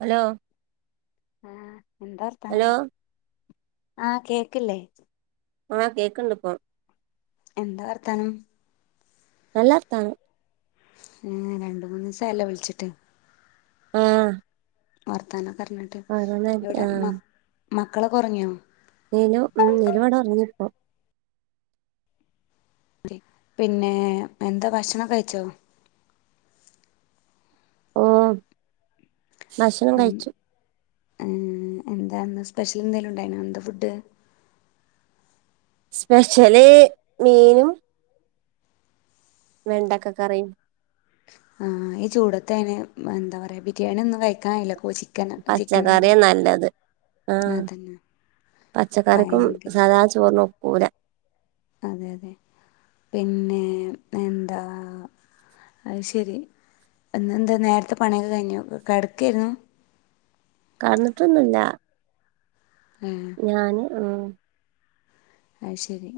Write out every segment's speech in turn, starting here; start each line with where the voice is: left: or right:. right: Hello
left: ആ എന്തോർത്തനം
right: hello
left: ആഹ് കേക്കില്ലേ
right: ആഹ് കേക്കണ്ടിപ്പോ
left: എന്ത വർത്താനം
right: നല്ലർത്താനം
left: മ്മ് രണ്ട് മൂന്ന് ദിവസം ആയല്ല വിളിച്ചിട്ട്
right: ആ
left: വർത്താനം പറഞ്ഞിട്ട് ഇവിടെ മ മക്കളൊക്കെ ഉറങ്ങിയോ
right: നീലു ഉം നീലു ഇവിടെ ഉറങ്ങി ഇപ്പൊ
left: പിന്നെ എന്താ ഭക്ഷണം കഴിച്ചോ?
right: ഓഹ് ഭശണം
left: ഏഹ്
right: കഴിച്ചു
left: എന്താന്ന് സ്പെഷ്യൽ എന്തേലും ഉണ്ടായിന ഇന്നത്ത ഫുഡ്
right: സ്പെഷ്യല് മീന് വെണ്ടക്കക്കറി
left: ആഹ് ഈ ചൂടത്ത് അയിന് അങ്ങനെ എന്താ പറയാ ബിരിയാണി ഒന്നും കഴിക്കാൻ കഴിയില്ല. ചിക്കൻ ചിക്കനൊന്നും
right: പച്ചക്കറിയാ നല്ലത് ആഹ്
left: അതന്നെ
right: പച്ചക്കറിക്കും
left: ഭയങ്കര
right: സാധാ ചോറിനും ഒക്ക് പോരാ
left: അതെ അതെ പിന്നെ എന്താ അയ്ശരി ഇന്ന് എന്താ നേരത്തെ പണിയൊക്കെ കഴിഞ്ഞോ കെടക്കായിരുന്നു.
right: കെടന്നിട്ടൊന്നുല്ല
left: ഏ
right: ഞാന് ആഹ്
left: അയ്ശരി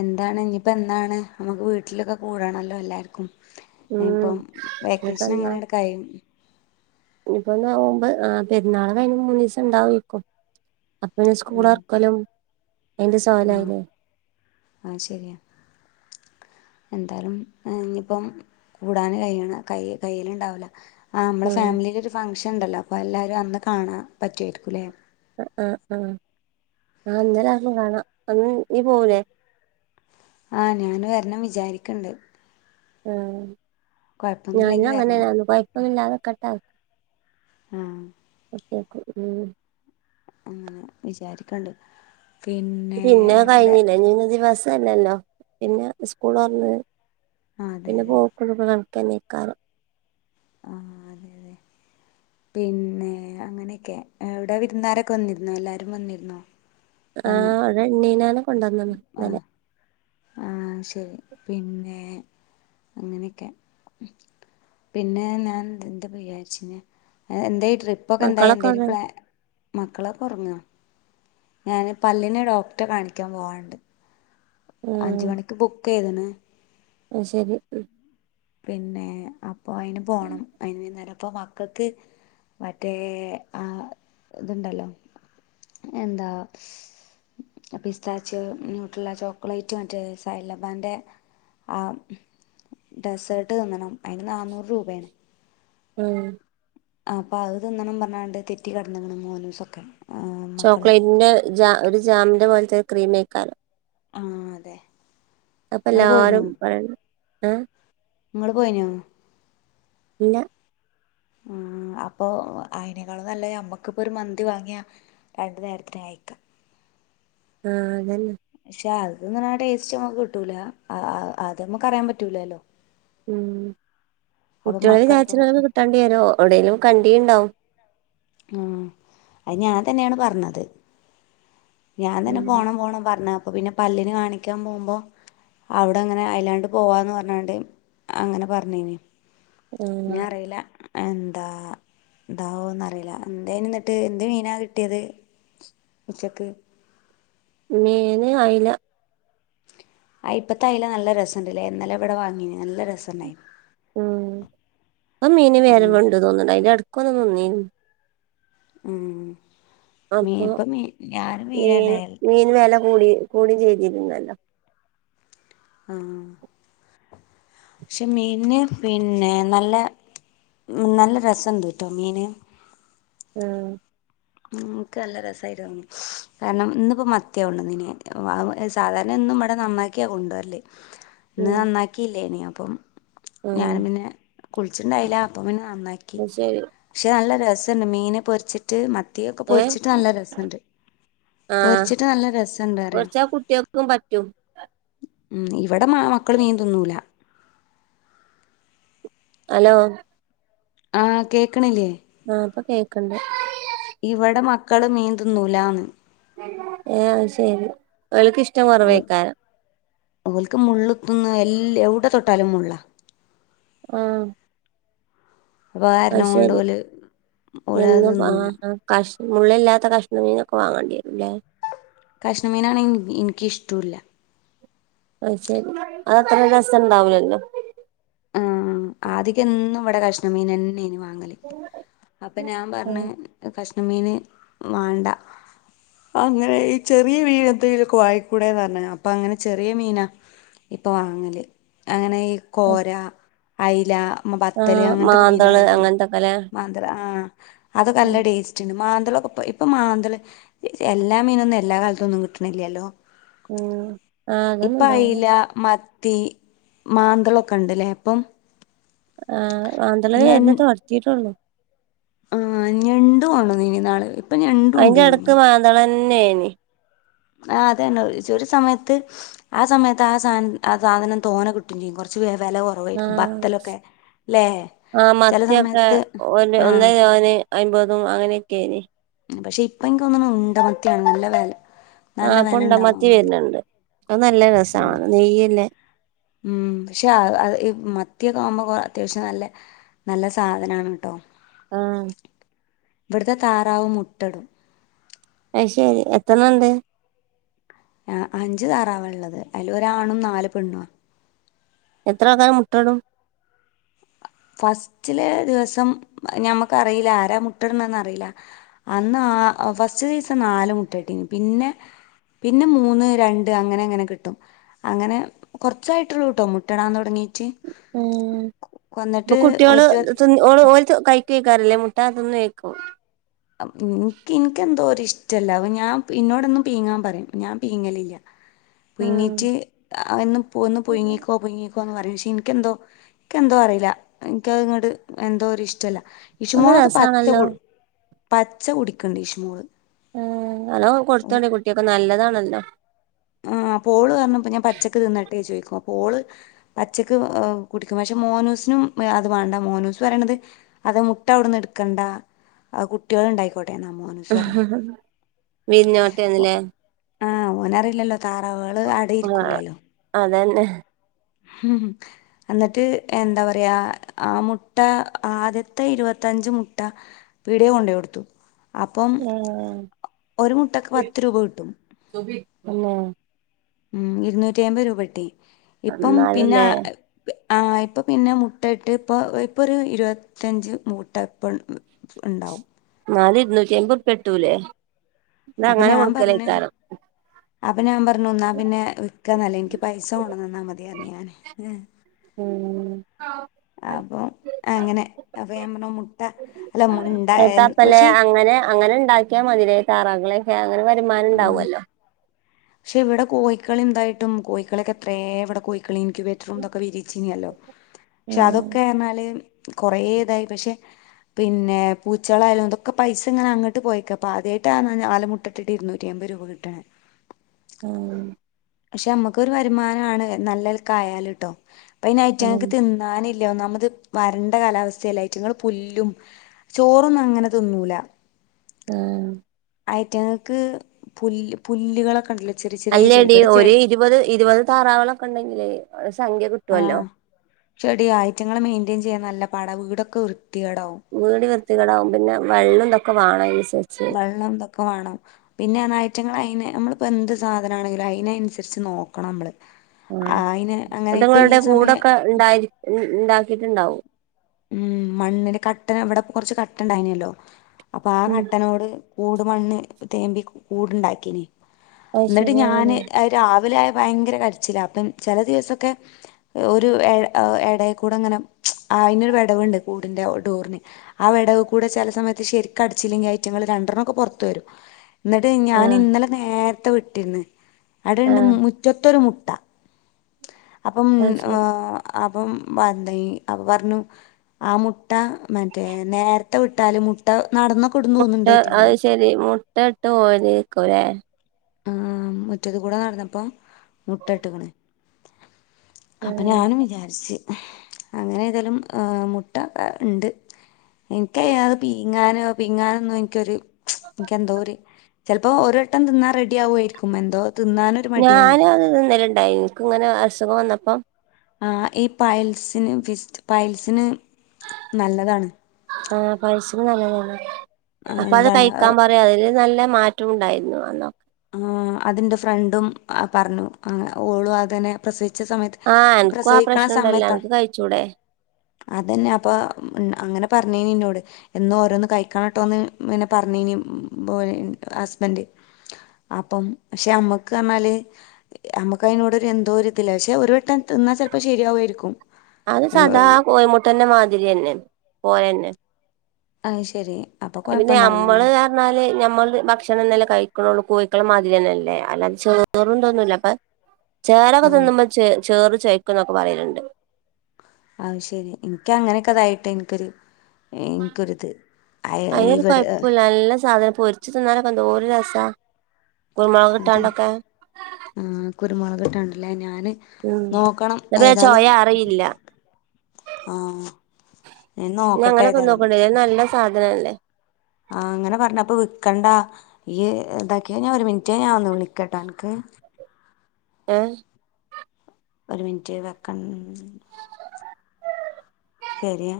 left: എന്താണ് ഇനിയിപ്പോ എന്നാണ്? നമുക്ക് വീട്ടിലൊക്കെ കൂടണല്ലോ എല്ലാർക്കും.
right: ഉം
left: ഇനിയിപ്പം വേക്കേഷൻ അങ്ങനെ അങ്ങട് കഴിയു
right: ഇനിപ്പോ നോമ്പ് ആ പെരുന്നാള് കഴിഞ്ഞ് മൂന്നീസം ഇണ്ടാവാരിക്കും. അപ്പെ ഇനി സ്കൂളൊർക്കലും
left: ആഹ് അയ്ശെരിയാ. എന്തായാലും ആഹ് ഇനിയിപ്പം കൂടാന് കൈയണ കൈ കയ്യല്ണ്ടാവൂല. ആ മ്മളെ
right: ആഹ്
left: ഫാമിലീല് ഒരു ഫങ്ങ്ഷൻ ഇണ്ടല്ലോ? അപ്പൊ എല്ലാരും അന്ന് കാണാൻ പറ്റുവായിരിക്കൂല്ലേ?
right: ആ ആഹ് ആഹ് ആ അന്നേരം ആട്ന്ന് കാണാ അന്ന് നീ പോവൂലേ
left: ആഹ് ഞാന് വര ണം വിചാരിക്ക്ണ്ട്.
right: ആഹ്. ഞാനും അങ്ങനെ
left: വരണം
right: അന്നു പയ് [unintelligible] ക്കട്ടെ
left: ആഹ്.
right: [unintelligible]
left: ആഹ് വിചാരിക്ക്ണ്ട്.
right: പിന്നെ കഴിഞ്ഞിലെ ഇനി [unintelligible] ദിവസ് [unintelligible] ല്ലല്ലോ പിന്നെ ഉസ്കൂൾ തൊറന്ന്
left: ആ അതെ അതെ
right: പിന്നെ [unintelligible] [unintelligible]
left: ആ അതെ അതെ പിന്നെ അങ്ങനെക്കെ അവിടെ വിരുന്നാരൊക്കെ വന്നിരുന്നോ എല്ലാരും വന്നിരുന്നോ?
right: ആ
left: പങ്ങും
right: ഇവടെ ഇണ്ണീനാനെ കൊണ്ടന്നണ്ണ് ഇന്നലെ.
left: ആഹ് ശരി പിന്നെ അങ്ങനെയൊക്കെ പിന്നെ ഞാൻ എന്താപ്പോ വിചാരിച്ചിന് അ എന്തെ ട്രിപ്പൊക്കെ എന്തായി
right: മക്കളൊക്കെ
left: എന്തേലും
right: അവടെ
left: പ്ലാ മക്കളൊക്കെ ഒറങ്ങാ ഞാൻ പല്ലിന് ഡോക്ടറെ കാണിക്കാൻ പോവാണ്ട്. അഞ്ച്
right: ഉം
left: മണിക്ക് ബുക്കയ്ത്ണ്.
right: അത് ശരി ഉം
left: പിന്നെ അ പ്പൊ അയിന് പോണം അയിന് വൈന്നേരം ഇപ്പൊ മക്കക്ക് മറ്റേ ആ ഇതുണ്ടല്ലോ എന്താ സ് പിസ്താച്ച് ന്യൂട്രല്ല ചോക്ലേറ്റ് മറ്റേ സൈലബാന്റെ ആ ഡെസേർട്ട് തിന്നണം അതിന് നാന്നൂറ് രൂപേണ്
right: ഉം
left: അപ്പൊ അത് തിന്നണം പറഞ്ഞാണ്ട് തെറ്റി കടന്ന്ക്കെണ് മോനുസൊക്കെ
right: ചോക്ലേറ്റിന്റെ ജ ഒര് ജാമിന്റെ പോലത്തെ ക്രീംമ്മേക്കാലോ
left: ആ അതെ
right: അപ്പ
left: ഇങ്ങള്
right: എല്ലാരും പറയെണ് ഏഹ്
left: നിങ്ങള് പോയിനോ
right: ഇല്ല
left: മം അപ്പൊ അയിനേക്കാളും നല്ലത് നമ്മക്കിപ്പോഒരു മന്തി വാങ്ങിയാ രണ്ടു നേരത്തിന് കഴിക്കാം
right: ആഹ് അതനെ
left: പക്ഷെ അത് തിന്നുന്ന ടേസ്റ്റ് നമ്മുക്ക് കിട്ടൂല ആഹ് ആഹ് അത് നമുക്ക് അറിയ പറ്റൂലല്ലോ
right: ഉം
left: അപ്പൊ
right: കുട്ടികളെ
left: മക്കളപ്പം
right: വിചാരിച്ചിട്ടാണ് കിട്ടാണ്ടി വരുവോ ഒവിടെലും കണ്ടീണ്ടാവും
left: ആഹ് അത് ഞാൻ തന്നെയാണ് പറഞ്ഞത് ഞാൻ തന്നെ
right: ഉം
left: പോണം പോണം പറഞ്ഞ ഇപ്പൊ പിന്നെ പല്ലിന് കാണിക്കാൻ പോകുമ്പോ അവിടെ അങ്ങനെ അയിലാണ്ട് പോവാന്ന് പറഞ്ഞാണ്ട് അങ്ങനെ പറഞ്ഞിനി
right: ഉം
left: ഞ്ഞ് അറീല എന്താ എന്താവോന്നറിയില്ല എന്തയിനുന്നിട്ട് എന്ത് മീനാ കിട്ടിയത് ഉച്ചക്ക്
right: മീന് അയ്ല
left: ആയി പ്പത്തെ അയല നല്ല രസണ്ട്ല്ലേ എന്നലെ ഇവിടെ വാങ്ങീന് നല്ല രസുണ്ടായിനു
right: ആഹ് അമീൻ വേറെ
left: ഉം
right: വണ്ട് തോന്നെണ് അതിന്റെടു ക്കൊന്നു നിന്നിനു
left: ഉം മീ
right: അപ്പൊ
left: ഇപ്പ മീ ഞാനും
right: മീന്
left: മീനന്നെ
right: മീന് വെല കൂടി കൂടി ചെയ്തിരുന്നല്ലോ
left: ആഹ് പക്ഷെ മീന് പിന്നെ നല്ല നല്ല രസണ്ട്ട്ടോ മീന്
right: ആഹ്
left: ഉം ക്ക് നല്ല രസായിട്ട് തോന്നി കാരണം ഇന്നിപ്പോ മത്തിയാ കൊണ്ടന്നിനെ സാധാരണ ഇന്നും ഇവിടെ നന്നാക്കിയാ കൊണ്ടുവരല്ല് ഇന്ന്
right: ഉം
left: നന്നാക്കിയില്ലേനിയോ അപ്പം
right: ആഹ്
left: ഞാനും പിന്നെ കുളിച്ചിട്ടുണ്ടായില്ല അപ്പ പിന്നെ നന്നാക്കി
right: അത് ശരി
left: പക്ഷെ നല്ല രസ [unintelligible] മീന് പൊരിച്ചിട്ട് മ ത്തി ഒക്കെ
right: ഏഹ്
left: പൊരിച്ചിട്ട് നല്ല രസണ്ട്
right: ആഹ്
left: പൊരിച്ചിട്ട് നല്ല രസണ്ട് പറയാ.
right: കൊറച്ചാ കുട്ട്യോക്കും പറ്റും
left: ഉം ഇവിടെ മാ മക്കള് മീൻ തിന്നൂല.
right: ഹലോ
left: ആഹ് കേക്കണില്ലേ?
right: ആ ഇപ്പോ കേക്കണ്ട്.
left: ഇവിടെ മക്കള് മീൻ തിന്നൂലാന്ന്.
right: ആഹ് അത് ശരി. അവൾക്ക് ഇഷ്ടം
left: ഓൽ
right: വറവേക്കാനാ.
left: ല്ല് എവിടെ തൊട്ടാലും മുള്ളാ.
right: ആഹ്
left: [unintelligible]
right: അത്
left: കാരണം കൊണ്ട്
right: ശരി
left: ഓല് ഓരത്
right: എന്നും
left: തിന്നൂലാ.
right: ആഹ് കഷ് മുള്ളില്ലാത്ത കഷ്ണം മീനൊക്കെ വാങ്ങേണ്ടി വരൂല്ലേ?
left: കഷ്ണം മീനാണെങ്കി എനി എനിക്കിഷ്ട്ടുല്ല
right: അത് ശരി അതത്ര രസംണ്ടാവ [unintelligible] ലല്ലോ
left: ആ ആദിക്ക്‌ എന്നും ഇവിടെ കഷ്ണ മീൻ തന്നെ ഇ [unintelligible] ങ്ങൽ ഉം അപ്പൊ ഞാൻ പറഞ്ഞ് കഷ് മീന് വാണ്ട അങ്ങനെ ഈ ചെറീയ മീനെന്തെങ്കിലും ഒക്കെ വാങ്ങിക്കൂടെന്ന് പറഞ്ഞ് അപ്പ അങ്ങനെ ചെറിയ മീന ഇപ്പ വാങ്ങല് അങ്ങന ഈ കോ
right: ആഹ്
left: അയില പത്തല്
right: ആഹ്
left: അങ്ങനത്തൊക്കെ
right: മാന്തള്
left: മീനുകളുണ്ടല്ലോ
right: അങ്ങനത്തൊക്കെല്ലേ
left: മാന്തൾ ആ അത് നല്ല ടേസ്റ്റ്ണ്ട് മാ മന്തള് ഒക്കെ പോയി ഇപ്പൊ മാന്തള് എല്ലാ മീനൊന്നും എല്ലാ കാലതൊന്നും കിട്ടണില്ലല്ലോ
right: ഉം ആ അതൊന്നും ഇണ്ടാവില്ല
left: ത്തീ മാന്തള് കണ്ടല്ലേ അപ്പം
right: ആ മാന്തള് [unintelligible]
left: ഞ
right: വേരുന്ന തുടത്തിയിട്ടുള്ളൂ
left: ആ ഞണ്ട് പോണ [unintelligible] ഇനീനി നാളെ വരു
right: അയിന്റെ അടക്ക് മാന്തളൻ ന്നെയനി [unintelligible]
left: ആ അതന്നെ ഒരു [unintelligible] ഒരു സമയത്ത് ആ സമയത്ത് ആ സധന ആ സാധനം തോനേ കിട്ടും [unintelligible] ചെയ്യും കൊറച്ച പേ [unintelligible] ര
right: ആഹ ആ
left: ചില
right: മത്തിയൊക്കെ
left: സമയത്ത്
right: ഒരു
left: ആ
right: ഒന്നന് അമ്പതും അങ്ങനെയൊക്കെന്
left: പക്ഷെ ഇപ്പ എനക്ക്ന്ന ഉണ്ട മത്തിയാണ് നല്ല വില നല്ല
right: ആഹ
left: വില ഉണ്ടാവാൻ
right: പുണ്ടമത്തി
left: മതി
right: വരുന്നുണ്ട് അത് നല്ല രസമാണ് നെയ്യല്ലേ
left: ഉം പക്ഷെ മത്തിയൊക്കെ ആവുമ്പോ അത്യാവശ്യം നല്ല നല്ല സാധനാണ് കേട്ടോ
right: ആഹ
left: ഇടത താറാവും മുട്ടടും
right: അ ശരി എത്രണുണ്ട്
left: ആ അഞ്ചു താറാവ ഉള്ളത് അതില് ഒരാണും നാല് പെണ്ണുവാ
right: എത്ര ആക്കാരം മുട്ടടും
left: ഫസ്റ്റിലെ ദിവസം ഞമ്മക്കറിയില്ല ആരാ മുട്ടിടണന്ന് അറിയില്ല അന്ന് ആ ഫസ്റ്റ് ദിവസം നാല് മുട്ട ഇട്ടിന് പിന്നെ പിന്നെ മൂന്ന് രണ്ട് അങ്ങനെ അങ്ങനെ കിട്ടും അങ്ങനെ കൊറച്ചായിട്ടുള്ളൂ കട്ടോ മുട്ടടാന്ന് തുടങ്ങീട്ട്
right: ഉം അപ്പൊ
left: ഒരു
right: കുട്ടികള്ഓഓ കഴക്കെക്കാറില്ലേ മുട്ട അതൊന്നും കേക്കോ
left: ചറ്റല്ല അ ഞാൻ ഇന്നോടൊന്നും പീങ്ങാൻ പറയും ഞാൻ പീങ്ങലില്ല
right: ഉം
left: പുങ്ങിറ്റ്ന്ന് ഒന്ന് പുൊങ്ങിക്കോ പൊങ്ങിക്കോ ന്ന് പറയാം പക്ഷെ എനിക്കെന്തോ എനിക്ക എന്തോ അറിയില്ല എനിക്കങ്ങട്ടട് എന്തോ ഒരു ഇഷ്ടമല്ല
right: ഒന്ന
left: ഇഷുമോളത് പച്ച
right: രസണല്ലോ
left: കു പച്ച കുടിക്കണ്ട് ഈഷ്മോള്
right: ആ അലോ കൊടുത്തോണ്ടേ കുട്ടിയൊക്കെ നല്ലതാണല്ലോ [inaudible]
left: ആ് പോള് പറഞ്ഞപ്പോ ഞാൻ പച്ചക്ക് തിന്നിട്ട് ട്ട ചോദിക്കും അള് പച്ചക്ക് കുടിക്കും പക്ഷെ മോനൂസിനും അത് വേണ്ട മോനൂസ് പറയണത് അത് മുട്ട അവിടുന്ന് എടുക്കണ്ട കുട്ടികൾ ഉണ്ടായിക്കോട്ടെ [unintelligible] മോ അനുസ്വരണേ
right: വിരിഞ്ഞോട്ടേന്ന്ല്ലേ
left: താറകള് അടയിരിക്കൂലല്ലോ
right: ആ
left: ഹം എന്നിട്ട് എന്താ പറയാ ആ മുട്ട ആദ്യത്തെ ഇരുപത്തഞ്ച് മുട്ട പീടിയെ കൊണ്ട കൊടുത്തു അപ്പം
right: ഏഹ്
left: ഒരു മുട്ടക്ക് പത്ത് രൂപ കിട്ടും
right: പിന്നെ
left: ഉം ഇരുന്നൂറ്റി അമ്പത് രൂപട്ടി ഇപ്പം പിന്നെ
right: എന്നാലുംല്ലേ
left: ആ ഇപ്പൊ പിന്നെ മുട്ടയിട്ട് ഇപ്പൊ ഇപ്പൊ ഒരു ഇരുപത്തിയഞ്ച് മുട്ട ഇപ്പ ഉണ്ടാവും
right: നല് ഇരുന്നൂക്കിയ്പോ പെട്ടൂലേ ന്നാ അങ്ങനെ കൊടുക്കലേക്കാരം
left: അപ്പന ഞ പറന്നാ പിന്നെ വിക്കന്നല്ലേ എനിക്ക് പൈസ ആണംന്നാ മതിയഞ്ഞ ഞാന്
right: ഉം
left: അപ്പൊ അങ്ങനെ അപ്പ പറ മുട്ട അല്ല മുണ്ട
right: എത്താപ്പല്ലേ
left: പക്ഷി
right: അങ്ങനെ ഞാനങ്ങനെ വരുമാനം ഉണ്ടാവുവല്ലോ
left: പക്ഷെ ഇവിടെ കോഴിക്കളിണ്ടായിട്ടും കോഴി ക്കളൊക്കെത്രേം ഇവിടെ പോയി. ക്ലീനിക് ബെഡ്റൂമൊക്കെ വിരിച്ചിനല്ലോ പക്ഷെ
right: ഉം
left: അതൊക്കെ എന്നാല് കുറേയിതായി പക്ഷെ പിന്നെ പൂച്ചളായാലും ഇതൊക്കെ പൈസ ഇങ്ങനെയങ്ങോട്ട് പോയേക്ക അപ്പ ആദ്യയായിട്ടാ നാല്‌ മുട്ടട്ട് ഇരുന്നൂറ്റിയമ്പത് രൂപ കിട്ടണ
right: ഉം
left: പക്ഷെ നമ്മുക്കൊരു വരുമാനമാണ് നല്ലൽക്ക ആയാല് ട്ടോ പ്പം അയ്ന്
right: ഉം
left: ഐറ്റങ്ങൾക്ക് തിന്നാൻ ഇല്ല ഒന്നാമത് വരണ്ട കാലാവസ്ഥല്ലേ ഐറ്റങ്ങള് പുല്ലും ചോറൊന്നും അങ്ങനെ തിന്നൂല്ല.
right: ആ
left: ഐറ്റങ്ങൾക്ക് പുല്ല് പുല്ലുകളൊക്കെ യുണ്ടല്ലോ
right: അല്ലടീ ഒരു ഇരുപത് ഇരുപത് താറാവളൊക്കെ ഉണ്ടെങ്കിലേ സംഖ്യ
left: ആ
right: കിട്ടുവല്ലോ
left: ചെടിയ ഐറ്റങ്ങള് മെയി തുചെയ്യാൻ നല്ല പാടാ വീടൊക്കെ വൃ
right: വീട് വൃത്തികേടാവും പിന്നെ വെള്ളംന്തൊക്കെ വേണമീ
left: വെള്ളം ഇതൊക്കെ വേണം പിന്നെനയറ്റങ്ങൾ അയിനെ നമ്മളിപ്പോൾ എന്ത് സാധനമാണെങ്കിലും അതിനനുസരിച്ച് നോക്കണം നമ്മള്
right: ആ
left: അയിന് അങ്ങനെ ഇപ്പൊ ഈ
right: അതുങ്ങളുടെ
left: സമയം
right: കൂടൊക്കെ യിണ്ടായി ഇണ്ടാക്കിട്ടുണ്ടാവും.
left: ഉം മണ്ണിന്റെ കട്ടന ഇവിടെ കൊറച്ച് കട്ട ഉണ്ടായിന്നല്ലോ അപ്പൊ ആ
right: ഉം
left: ഘട്ടനോട് കൂട് മണ്ണ് തേമ്പി കൂടുണ്ടാക്കിനി
right: അത്
left: എന്നിട്ട്
right: ശരി
left: ഞാന്
right: അങ്ങനെ
left: രാവിലെ ആയപ്പ ഭയങ്കര കരിച്ചിലാ അപ്പ ചില ദിവസൊക്കെ ഒരു ഇടയ്ക്കൂടെയങ്ങനെ അയിനൊരു വിടവുണ്ട് കൂടിന്റെ ഡോറിന് ആ വിടവിക്കൂടെ ചില സമയത്ത് ശരിക്കും അടച്ചില്ലെങ്കിൽ ഐറ്റങ്ങൾ രണ്ടെണ്ണോക്കെ പുറത്ത് വരും എന്നിട്ട് ഞാൻ
right: ആഹ്
left: ഇന്നലെ നേര് ത്തുവിട്ടിന്ന് അടുണ്ട്
right: ആഹ്
left: മുറ്റത്തൊരു മു ട്ട അപ്പം
right: അത്
left: ഏ
right: ശരി
left: അപ്പം വന്തേ അപ്പൊ പറഞ്ഞു ആ മുട്ട മറ്റേ നേരത്തെ വിട്ടാലും മുട്ട നടന്ന കൊടുന്ന് വർണ്ണ്ട് ഐറ്റങ്ങള്
right: ഇട്ടട്ടോ ഒരേ കൊരേ
left: ആ മുറ്റത്ത് കൂടെ നടന്നപ്പോ മുട്ട ഇട്ടക്കണ് അപ്പൊ
right: ഉം
left: ഞാനും വിചാരിച്ച് അങ്ങനെ എതാലും മുട്ട ഇണ്ട് എനിക്ക പീഞാനോ പീഞാന്നും എനിക്കരു എനിക്ക എന്തോരു ചിലപ്പോൾ ഒരുട്ടം തിന്നാ റെഡി റെഡിയാവയിരിക്കും എന്തോ തിന്നാനൊരു മടിയാണ്
right: ഞാനും അത് തിന്നല്ല ഡൈനക്ക് വേറേ അസുഖം വന്നപ്പം
left: ആ ഈ പൈൽസിന് വിസ്റ്റ് പൈൽസിന് നല്ലതാണ്
right: ഇത് നല്ലതാണ്
left: ആ,
right: അപ്പൊ അത്
left: എന്താണ്
right: കഴിക്കാൻ പറയാ അതില് നല്ല മാറ്റം ഉണ്ടായിരുന്നു അന്നൊക്കെ
left: ആ അതിന്റെ ഫ്രണ്ടും പറഞ്ഞു ഓളു അതിനെ പ്രസവി പ്രസവിച്ച സമയത്ത്
right: ആഹ് അനക്കും ആ
left: പ്രസവിക്കണ
right: പ്രശ്നം ഉണ്ടല്ലോ
left: സമയത്താ
right: അനക്ക് കഴിച്ചൂടെ
left: അതന്നെ അപ്പൊ അങ്ങനെ പറഞ്ഞിനീ എന്നോട് എന്നോ ഓരോന്ന് കഴിക്കണട്ടോന്ന്നെ പറഞ്ഞനി ഹസ്ബൻഡ് അപ്പം പക്ഷെ അമ്മക്ക് പറഞ്ഞാല് നമ്മക്ക് അതിനോട് ഒരു എന്തോരിതില്ല പക്ഷെ ഒരു വെട്ടം തിന്നാ ചിലപ്പോ ശരിയാവുമായിരിക്കും
right: അത്
left: ഏഹ്
right: സാദാ
left: ഒരു-
right: കോഴിമുട്ടേന്റെ മാതിരി തന്നെ പോയന്നെ
left: ആ ശരി അപ്പൊ
right: പിന്നെ നമ്മള്
left: കൊഴപ്പുണ്ടാവൂലല്ലേ
right: പറഞ്ഞാല് ഞമ്മള് ഭക്ഷണം ഇന്നലെ കഴി കോഴിക്കള മാതിരി തന്നെല്ലേ അല്ലാതെ ചോറും തിന്നൂല്ലപ്പെ
left: ആ
right: ചോറക്കെ തിന്നുമ്പം ച് ചോറ് ചോയ്ക്കുന്നൊക്കെ പറയലിണ്ട്
left: അത് ശരി എനിക്കങ്ങനെക്കെതായിട്ട് എനിക്കൊര് എനിക്കൊരിത് [unintelligible]
right: അതിനൊരു
left: ഇവിടെ
right: കുഴപ്പമില്ല നല്ല സാധനം പൊരിച്ച് തിന്നാനൊക്കേ എന്തോര് രസാ കുരുമുളക്
left: എന്ത്
right: ഇട്ടാണ്ടൊക്കെ
left: ആ കുരുമുള് ഇട്ടാണ്ട് ല്ലെ ഞാന്
right: ഉം
left: നോക്കണം
right: ന്നാ പിന്നെ
left: ഏതാലും
right: ചൊയ അറിയില്ല
left: ആ
right: ഞാ അങ്ങനെ തിന്നോക്കോണ്ടി ഇത് നല്ല സാധനം അല്ലേ
left: ആ അങ്ങനെ പറഞ്ഞപ്പോ വിക്കണ്ടാ ഇയ്യ് ഇതാക്കിയാ ഞാൻ ഒരു മിനിറ്റ് ഞാ ഒന്ന് വിളിക്കട്ടാ അനക്ക്
right: ഏ
left: ഒരു മിനിറ്റ് വെക്കണ ശരിയാ